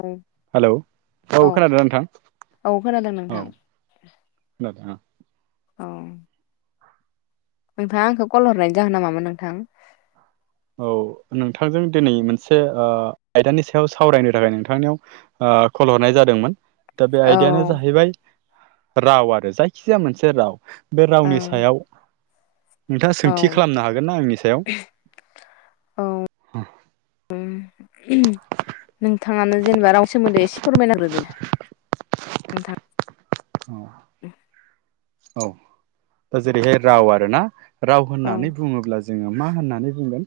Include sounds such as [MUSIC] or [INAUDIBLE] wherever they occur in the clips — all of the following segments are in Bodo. औ हेलौ औ खोनादों नोंथां औ खोनादों औ नोंथां ददा औ नोंथाङा आंखौ कल हरनाय जाहोना मा मोन नोंथां औ नोंथांजों दिनै मोनसे आयदानि सायाव सावरायनो थाखाय नोंथांनियाव खलहरनाय जादोंमोन दा बे औ आयदायानो जाहैबाय राव आरो जायखिजाया मोनसे राव बे रावनि ओं सायाव नोंथाङा सोंथि खालामनो हागोन ना आंनि सायाव औ नोंथाङानो जेनेबा राव सोमोन्दै एसे फोरमायना होग्रोदो नोंथां औ दा जेरैहाय राव आरोना राव औ होननानै बुङोब्ला जोङो मा होननानै बुंगोन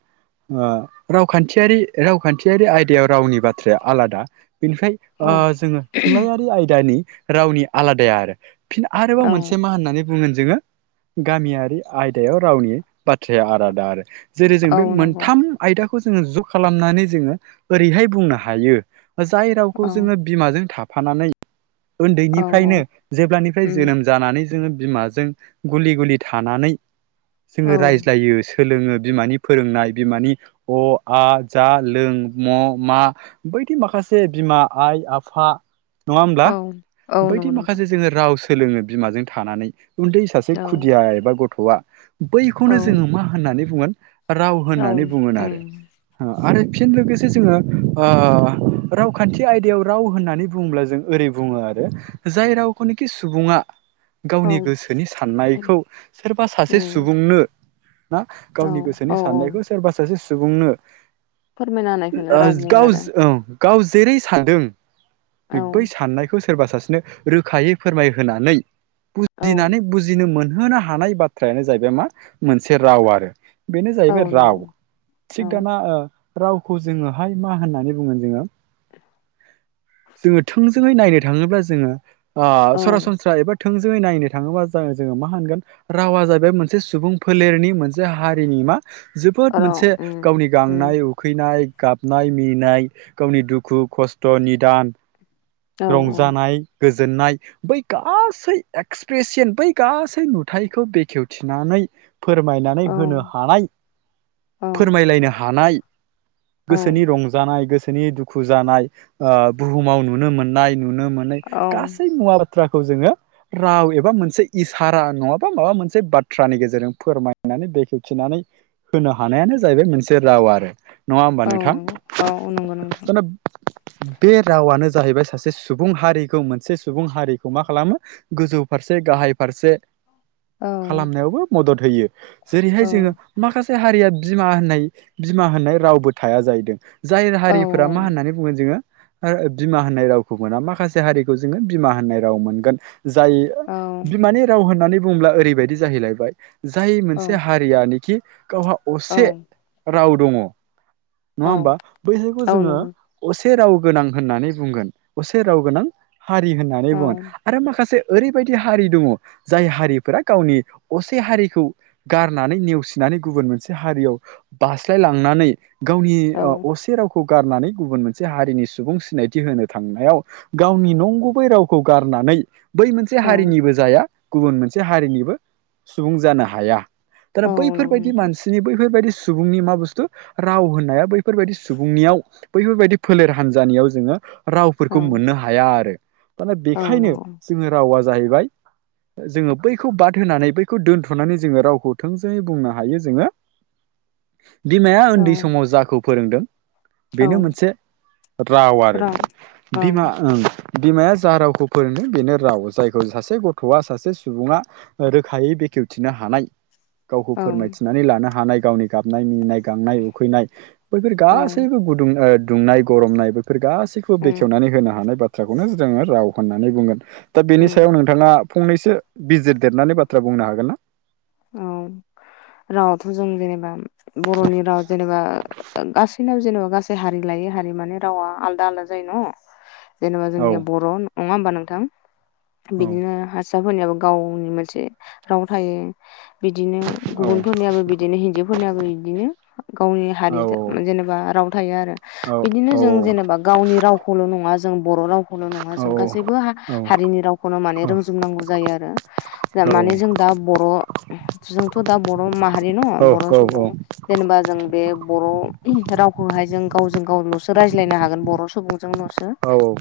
ओ- रावखान्थियारि- रावखान्थियारि आयदायाव रावनि बाथ्राया आलादा बेनिफ्राय औ ओ- जोङो थुनलाइयारि आयदानि रावनि आलादाया आरो फिन आरोबाव औ मोनसे मा होननानै बुंगोन जोङो गामियारि आयदायाव रावनि बाथ्राया आलादा आरो जेरै जों औ बे नंगौ मोनथाम आयदाखौ जोङो ज' खालामनानै जोङो ओरैहाय बुंनो हायो जाय औ रावखौ जोङो बिमाजों थाफानानै उन्दै औ औ फ्रानो जेब्लानिफ्राय उम जोनोम जानानै जोङो बिमाजों गुलि गुलि थानानै औ जोङो रायज्लायो सोलोङो बिमानि फोरोंनाय बिमानि अ आ जा लों म' मा बेबायदि माखासे बिमा आइ आफा नङा होमब्ला औ औ नंगौ बायदि नोंथां माखासे जोङो राव सोलोङो बिमाजों थानानै उन्दै सासे औ खुदिया एबा गथ'आ औ बैखौनो जोङो मा होननानै बुंगोन राव औ होननानै बुङोन आरो उम आरो फिन लोगोसे जोङो ओ रावखान्थि आयदायाव राव होननानै बुङोब्ला जों ओरै बुङो आरो जाय रावखोनोखि सुबुङा औ गावनि उम औ गोसोनि साननायखौ सोरबा सासे सुबुंनो ना औ गावनि गोसोनि औ साननायखौ सोरबा सासे सुबुंनो फोरमायना होनायखौनो राव ओज बुङो गाउस आरो ओं गाव जेरै सानदों औ बै साननायखौ सोरबा सासेनो रोखायै फोरमायहोनानै औ बुजिनानै बुजिनो मोन होनो हानाय बाथ्रायानो जाहैबाय मा मोनसे राव आरो। बेनो औ जाहैबाय नंगौ राव औ थिग दाना ओ रावखौ जोङोहाय मा होननानै बुङो जोङो जोङो थोंजोङै नायनो थाङोब्ला जोङो ओ औ सरासनस्रा एबा थोंजोङै नायनो थाङोबा जा जोङो मा होनगोन रावा जाहैबाय मोनसे सुबुं फोलेरनि मोनसे हारिनि मा जोबोद औ मोनसे उम गावनि उम गांनाय उखैनाय गाबनाय मिनिनाय गावनि दुखु खस्थ' निदान औ रंजानाय गोजोननाय बै गासै एक्सप्रेसेयेन बै गासै नुथायखौ बेखेवथिनानै फोरमायनानै औ होनो हानाय औ फोरमायलायनो हानाय गोसोनि औ रंजानाय गोसोनि दुखु जानाय ओ बुहुमाव नुनो मोननाय नुनो मोनै औ गासै मुवा थ्राखौ जोङो राव एबा मोनसे इसारा नङाबा माबा मोनसे बाथ्रानि गेजेरजों फोरमायनो नानै बेखेवखिनानै होनो हानायानो जाहैबाय मोनसे राव आरो। नङा होमबा औ नोंथां? नंगौ औ नंगौ नोंथां बे रावानो जाहैबाय सासे सुबुं हारिखौ मोनसे सुबुं हारिखौ मा खालामो गोजौ फारसे गाहाय फारसे औ खालामनायावबो मदद होयो जेरैहाय औ जोङो माखास से हारिया बिमा होननाय बिमा होननाय रावबो थाया जाहैदों। जाय औ हारिफोरा मा होननानै बुंगोन जोङो ओ बिमा होननाय रावखौ मोना माखासे हारि खौ जोङो बिमा होननाय राव मोनगोन जाय औ बिमानि राव होनानै बुंब्ला ओरैबायदि जाहैलायबाय जाय औ मोनसे हारियानिखि गावहा औ असे राव दङ नङा औ होनबा बैहायबो औ जोङो नंगौ असे से राव गोनां होननानै बुंगोन असे राव गोनां हारि होननानै औ बुंगोन आरो माखासे ओरैबायदि हारि दङ जाय हारिफोरा गावनि असे हारिखौ गारनानै नेवसिना माने गुबुन मोनसे हारियाव बास्लाय लांनानै गावनि औ अ-असे रावखौ गारनानै गुबुन मोनसे हारिनि सुबुं सिनायथि होनो थांनायाव गावनि नं गुबै रावखौ गारनानै बै मोनसे औ हारिनिबो जाया गुबुन मोनसे हारिनिबो सुबुं जानो हाया। दाना औ नंगौ बैफोरबायदि नोंथां मानसिनि बैफोरबायदि सु सुबुंनि मा बुस्थु राव होननाया बैफोरबायदि सुबुंनियाव बैफोरबायदि फोलेर हान्जानियाव जोङो रावफोरखौ औ मोननो हाया आरो। दाना औ बेखायनो नंगौ जोङो रावा जाहैबाय जोङो बैखौ बाद होनानै बैखौ दोन्थ'नानै जोङो रावखौ थोंजोङै बुंनो हायो जोङो बिमाया औ उन्दै समाव जाखौ फोरोंदों औ बेनो मोनसे राव आरो रां बिमा ओं। बिमाया जा रावखौ फोरोंदों बेनो राव जायखौ सासे गथ'आ सासे सुबुङा रोखायै बे खेवथिनो हानाय गावखौ ओं फोरमायथिनानै लानो हानाय गावनि गाबनाय मिनिनाय गांनाय उखैनाय बैफोर ओं गासैबो गुदुं ओ दुंनाय गरमनाय बैफोर गासैखौबो उम बेखेवनानै होनो हानाय बाथ थ्राखौनो जोङो राव होननानै बुंगोन दा बेनि उम सायाव नोंथाङा फंनैसो बिजिर देरनानै बाथ्रा बुंनो हागोन ना? औ रावाथ' जों जेनेबा बर'नि राव जेनेबा गासैना जेनेबा गासै हारि लायै हारि मानिे रावा आलदा आलदा जायो न जेनेबा औ जोंनिया बर' नङा होमबा नोंथां औ बिदिनो हारसाफोरनिाबो गावनि मोनसे राव थायो बिदिनो औ गुबुनफोरनियाबो बिदिनो हिन्जावफोरनियाबो बिदिनो गावनि हारि औ जेनेबा राव थायो आरो औ बिदिनो औ जों जेनेबा गावनि रावखौल' नङा जों बर' राव न ग हनि रावखौनो म रोंनांगौ जायो आरो माने जों दा बर' जोंथ' दा बर' मा न बर' सुबुं जेनेबा जों बे बर' रावखौहाय जों गावजों गावल'सो रायज्लायनो हागोन बर' सुबुंजोंल'सो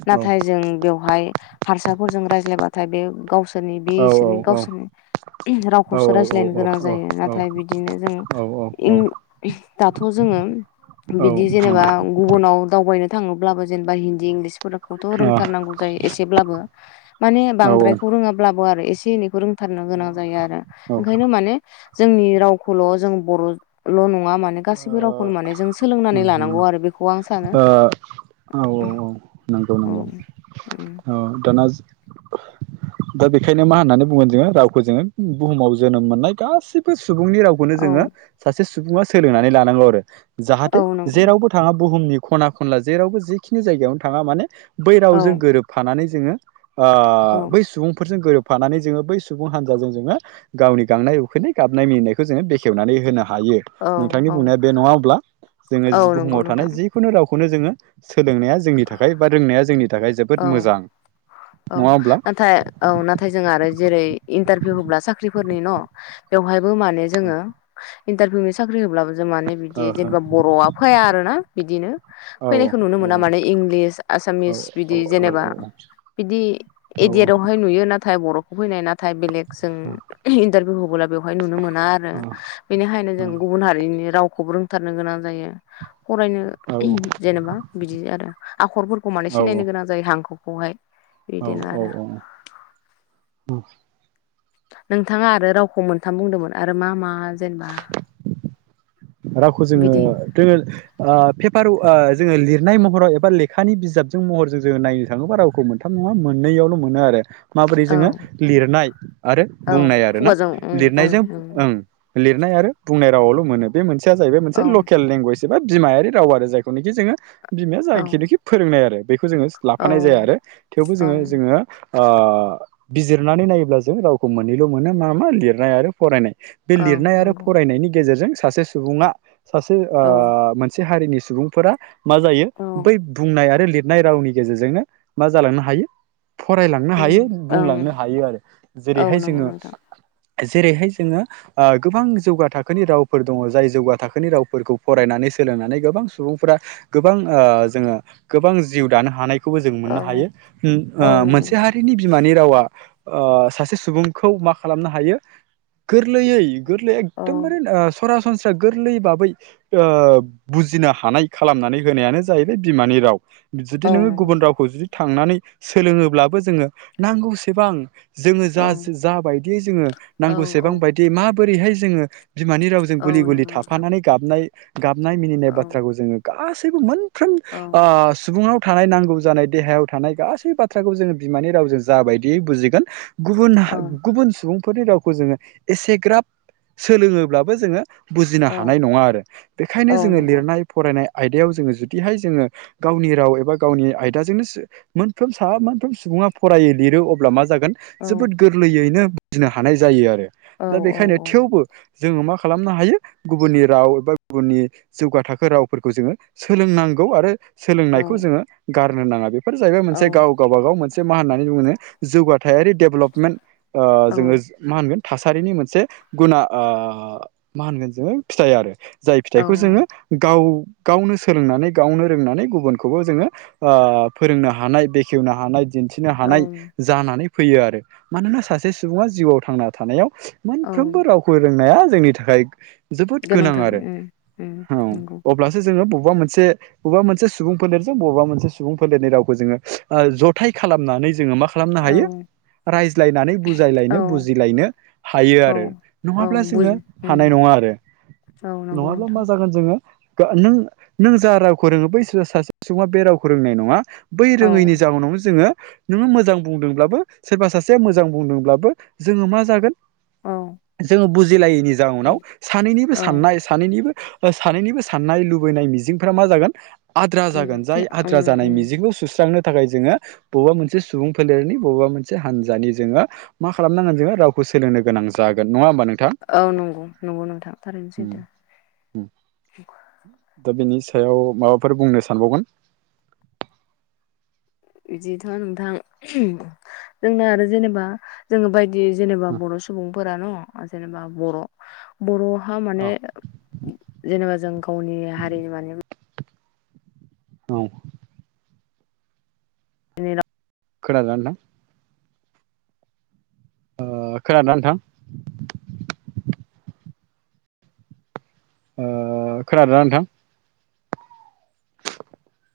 नाथाय जों बेवहाय हारसाफोरजों रायज्लायबाथाय बे गावसोरनि बे इसोरनि गावसोरनि राव खौसो रायज्लायनो गोनां जायो नाथाय बिदिनो जों दाथ' जोङो बिदि जेनेबा गुबुनाव दावबायनो थाङोब्लाबो जेनेबा हिन्दी इंलिस थ' रोंथारनांगौ जायो एसेब्लाबो माने बांद्रायखौ रोङाब्लाबो आरो एसे एनैखौ रों फथारनो गोनां जायो आरो औ ओंखायनो माने जोंनि रावखौल' जों बर'ल' नङा [UNINTELLIGIBLE] मे गासिबो औ ओ रावखौनो माने जों उम सोलोंनानै हो लानांगौ आरो बेखौ आं सानो। ओ औ औ औ नंगौ औ नंगौ औ दाना दा बेखायनो मा होननानै बुंुगोन जोङो रावखौ जोङो बुहुमाव जोनोम मोननाय गासिबो सुबुंनि रावखौनो औ जोङो सासे सुबुङा सोलोंनानै लानांगौ आरो जाहाथे औ नंगौ जेरावबो थाङा बुहुमनि खना खनला जेरावबो जेखिनि जायगायावनो थाङा माने बै औ रावजों गोरोबफानानै जोङो औ बै सुबुंफोरजों गोरोब फानानै जोङो बै सुबुं हानजाजों जोङो गावनि गांनाय उखैनाय गाबनाय मिनिनायखौ जोङो बेखेवनानै होनो हागोन। औ नोंथांनि औ बुंनाया बे नङा अब्ला जोङो औ नंगौ बुहुमाव थानाय नोंथां जिखुनु रावखौ बेखौनो जोङो सोलोंनाया जोंनि थाखाय बा रोंनाया जोंनि थाखाय औ जोबोद मोजां औ नङा होमब्ला नाथाय औ नाथाय जों आरो जेरै इन्टारभिउ होब्ला साख्रि नि न बेवहायबो मान जोङ ओ इारभिउनि साख्रि होब जों माने ओ बिदि हो जेनेबा बर'आ फैया आर ना बिदिनो औ फैनायखौ नुनो औ मोना माने इंलिस आसामिस बिदि जेनेबा बिदि एडयारवहाय नुयो नाथाय बर'खौ फैनाय नाथाय नाथाय बेलेग जों इन्टारभिउ होबोला बेवहाय नुनो मोना आरो बेनिखायनो जों गुबुन हारिनि राव खौ्रोंथारनो गोनां जायो। फरायनो जेनेबा बिदि आरो आखरफोरखौ माने सिनायनो गोनां जायो हांखोखौहाय औ बिदिनो औ आरो औ नोंथाङा आरो रावखौ मोनथाम बुंदोंमोन आरो मा मा जेनेबा रावखौ जोङो बिदि जोङो जोङो लिरनाय महराव एबा लेखानि बिजाबजों महरजों जोङो नायनो थाङोबा रावखौ मोनथाम नङा मोननै यावल' मोनो आरो माबोरै औ जोङो लिरनाय आरो औ बुंनाय आरो ना खुगाजों ओं ओं लिरनायजों ओं लिरनाय आरो बुंनाय रावावल' मोनो बे मोनसेया जाहैबाय मोनसे ओं लकेल लेंगुवेज एबा बिमायारि राव आरो जायखौनोखि जोङो बिमाया औ जायखिनिखि फोरोंनाय आरो बेखौ जोङो औ लाफानाय जाया आरो थेवबो जोङो ओं जोङो ओ बिजिरनानै नायोब्ला जों रावखौ मोननैल' मोनो मा मा लिरनाय आरो फरायनाय बे ओं लिरनाय आरो नंगौ फरायनायनि गेजेरजों सासे सुबुङा सासे औ मोनसे हारिनि सुबुंफोरा मा जायो ओं बै बुंनाय आरो लिर हाबनाय रावनि गेजेरजोंनो मा जालांनो हायो फरायलांनो हायो ओं बुंलांनो हायो आरो औ जेरैहाय नंगौ जोङो नोंथां जेरैहाय जोङो गोबां जौगा थाखोनि रावफोर दङ जाय जौगा थाखोनि रावफोरखौ फरायनानै सोलोंनानै गोबां सुबुंफोरा गोबां जोङो गोबां जिउ दानो हानायखौबो जों मोननो हायो औ औ नंगौ मोनसे नोंथां हारिनि बिमानि रावा ओ सासे सुबुंखौ मा खालामनो हायो गोरलैयै गोरलैयै औ एकदमबारे सरासनस्रा गोरलै बाबै ओ बुजिनो हानाय खालामनानै होनायानो जाहैबाय बिमानि राव जुदि औ नोङो नंगौ गुबुन नोंथां रावखौ जुदि थांनानै सोलोङोब्लाबो जोङो नांगौसेबां जोङो औ जा जा बायदियै जोङो औ औ नांगौसेबां बायदियै माबोरैहाय जोङो बिमानि रावजों औ गुलि गुलि नंगौ नोंथां थाफानानै गाबनाय गाबनाय मिनिनाय औ बाथ्राखौ जोङो गासैबो मोन फ्रोम औ सुबुङाव थानाय नांगौ जानाय देहायाव थानाय गासै बाथ्राखौ जोङो बिमानि रावजों जा बायदियै बुजिगोन गुबुन औ गुबुन सुबुंफोरनि रावखौ जोङो एसेग्राब सोलोङोब्लाबो जोङो बुजिनो औ हानाय नङा आरो बेखायनो औ जोङो नंगौ लिरनाय फरायनाय आयदायाव जोङो जुदिहाय जोङो गावनि राव एबा गावनि आयदाजोंनो मोनफ्रोम सा मोनोम सुबुं बुंङा फरायै लिरो अब्ला मा जागोन औ जोबोद गोरलैयैनो बुजनो हानाय जायो आरो औ दा बेखायनो थेवबो जोङो मा खालामनो हायो गुबुननि राव एबा गुबुननि जौगा थाखो रावफोरखौ जोङो सोलोंनांगौ आरो औ सोलोंनायखौ जोङो गारनो नाङा बेफोर जाहैबाय मोनसे गाव गावबागाव मोनसे मा होननानै बुङो जौगा थाइारि दडेभेलपमेन्ट जोङो मा होनगोन थासारिनि मोनसे गुना ओ मा होनगोन जोङो फिथाइ आरो जाय औ फिथाइखौ जोङो गाव गावनो सोलोंनानै गावनो रोंनानै गुबुनखौबो जोङो ओ फोरोंनो हानाय बेखेवनो हानाय दिन्थिनो औ हानाय जानानै फैयो आरो मानोना सासे सुबुङा जिउआव थांना थानायाव औ मोनफ्रोमबो रावखौ रोंनाया जोंनि थाखाय जोबोद गोनां गोनांथार आरो उम उम औ नंगौ अब्लासो जोङो बबेबा मोनसे बबेबा मोनसे सुबुंफोर लेरजों बबेबा मोनसे सुबुंफोर लेरनाय रावखौ जोङोह जथाय खालामनानै जोङो मा खालामनो औ हायो रायज्लायनानै औ बुजायलायनो बुजिलायनो हायो औ आरो औ नङाब्ला बुज जोङो उम हानाय नङा आरो औ नंगौ नङाब्ला मा नोंथां जागोन जोङो नों नों जा रावखौ रोङो बै सासे सुबुङा बे रावखौ रोंनाय नङा बै औ रोङैनि जावननावनो जोङो नोङो मोजां बुंदोंब्लाबो सोरबा सासेया मोजां बुंदोंब्लाबो जोङो मा जागोन औ जोङो बुजिलायैनि जाउनाव सानैनिबो औ साननाय सानैनिबो सानैनिबो साननाय लुबैनाय मिजिंफोरा मा जागोन आद्रा उम जागोन जाय आद्रा उम जानाय उम मिजिंखौ सुस्रांनो थाखाय जोङो बबेबा मोनसे सुबुं फोलेरनि बबेबा मोनसे हानजानि जोङो मा खालामनांगोन जोङो रावखौ सोलोंनो गोनां जागोन नङा होमबा नोंथां औ नंगौ नंगौ नोंथां थारैनो सैथो दा बिनि सायाव माबाफोर बुंनो सानबावगोन बिदिथ' नोंथां जोंना आरो जेनेबा जोङो बायदि दि जेनेबा बर' सुबुंफोरानो' जेनेबा बर' बर' फा माने औ जेनेबा जों गावनि हारिनि माने औ [UNINTELLIGIBLE] खोनादोंना नोंथां? ओ खोनादोना नोंथां [UNINTELLIGIBLE] ओ खोनादोना नोंथां [UNINTELLIGIBLE]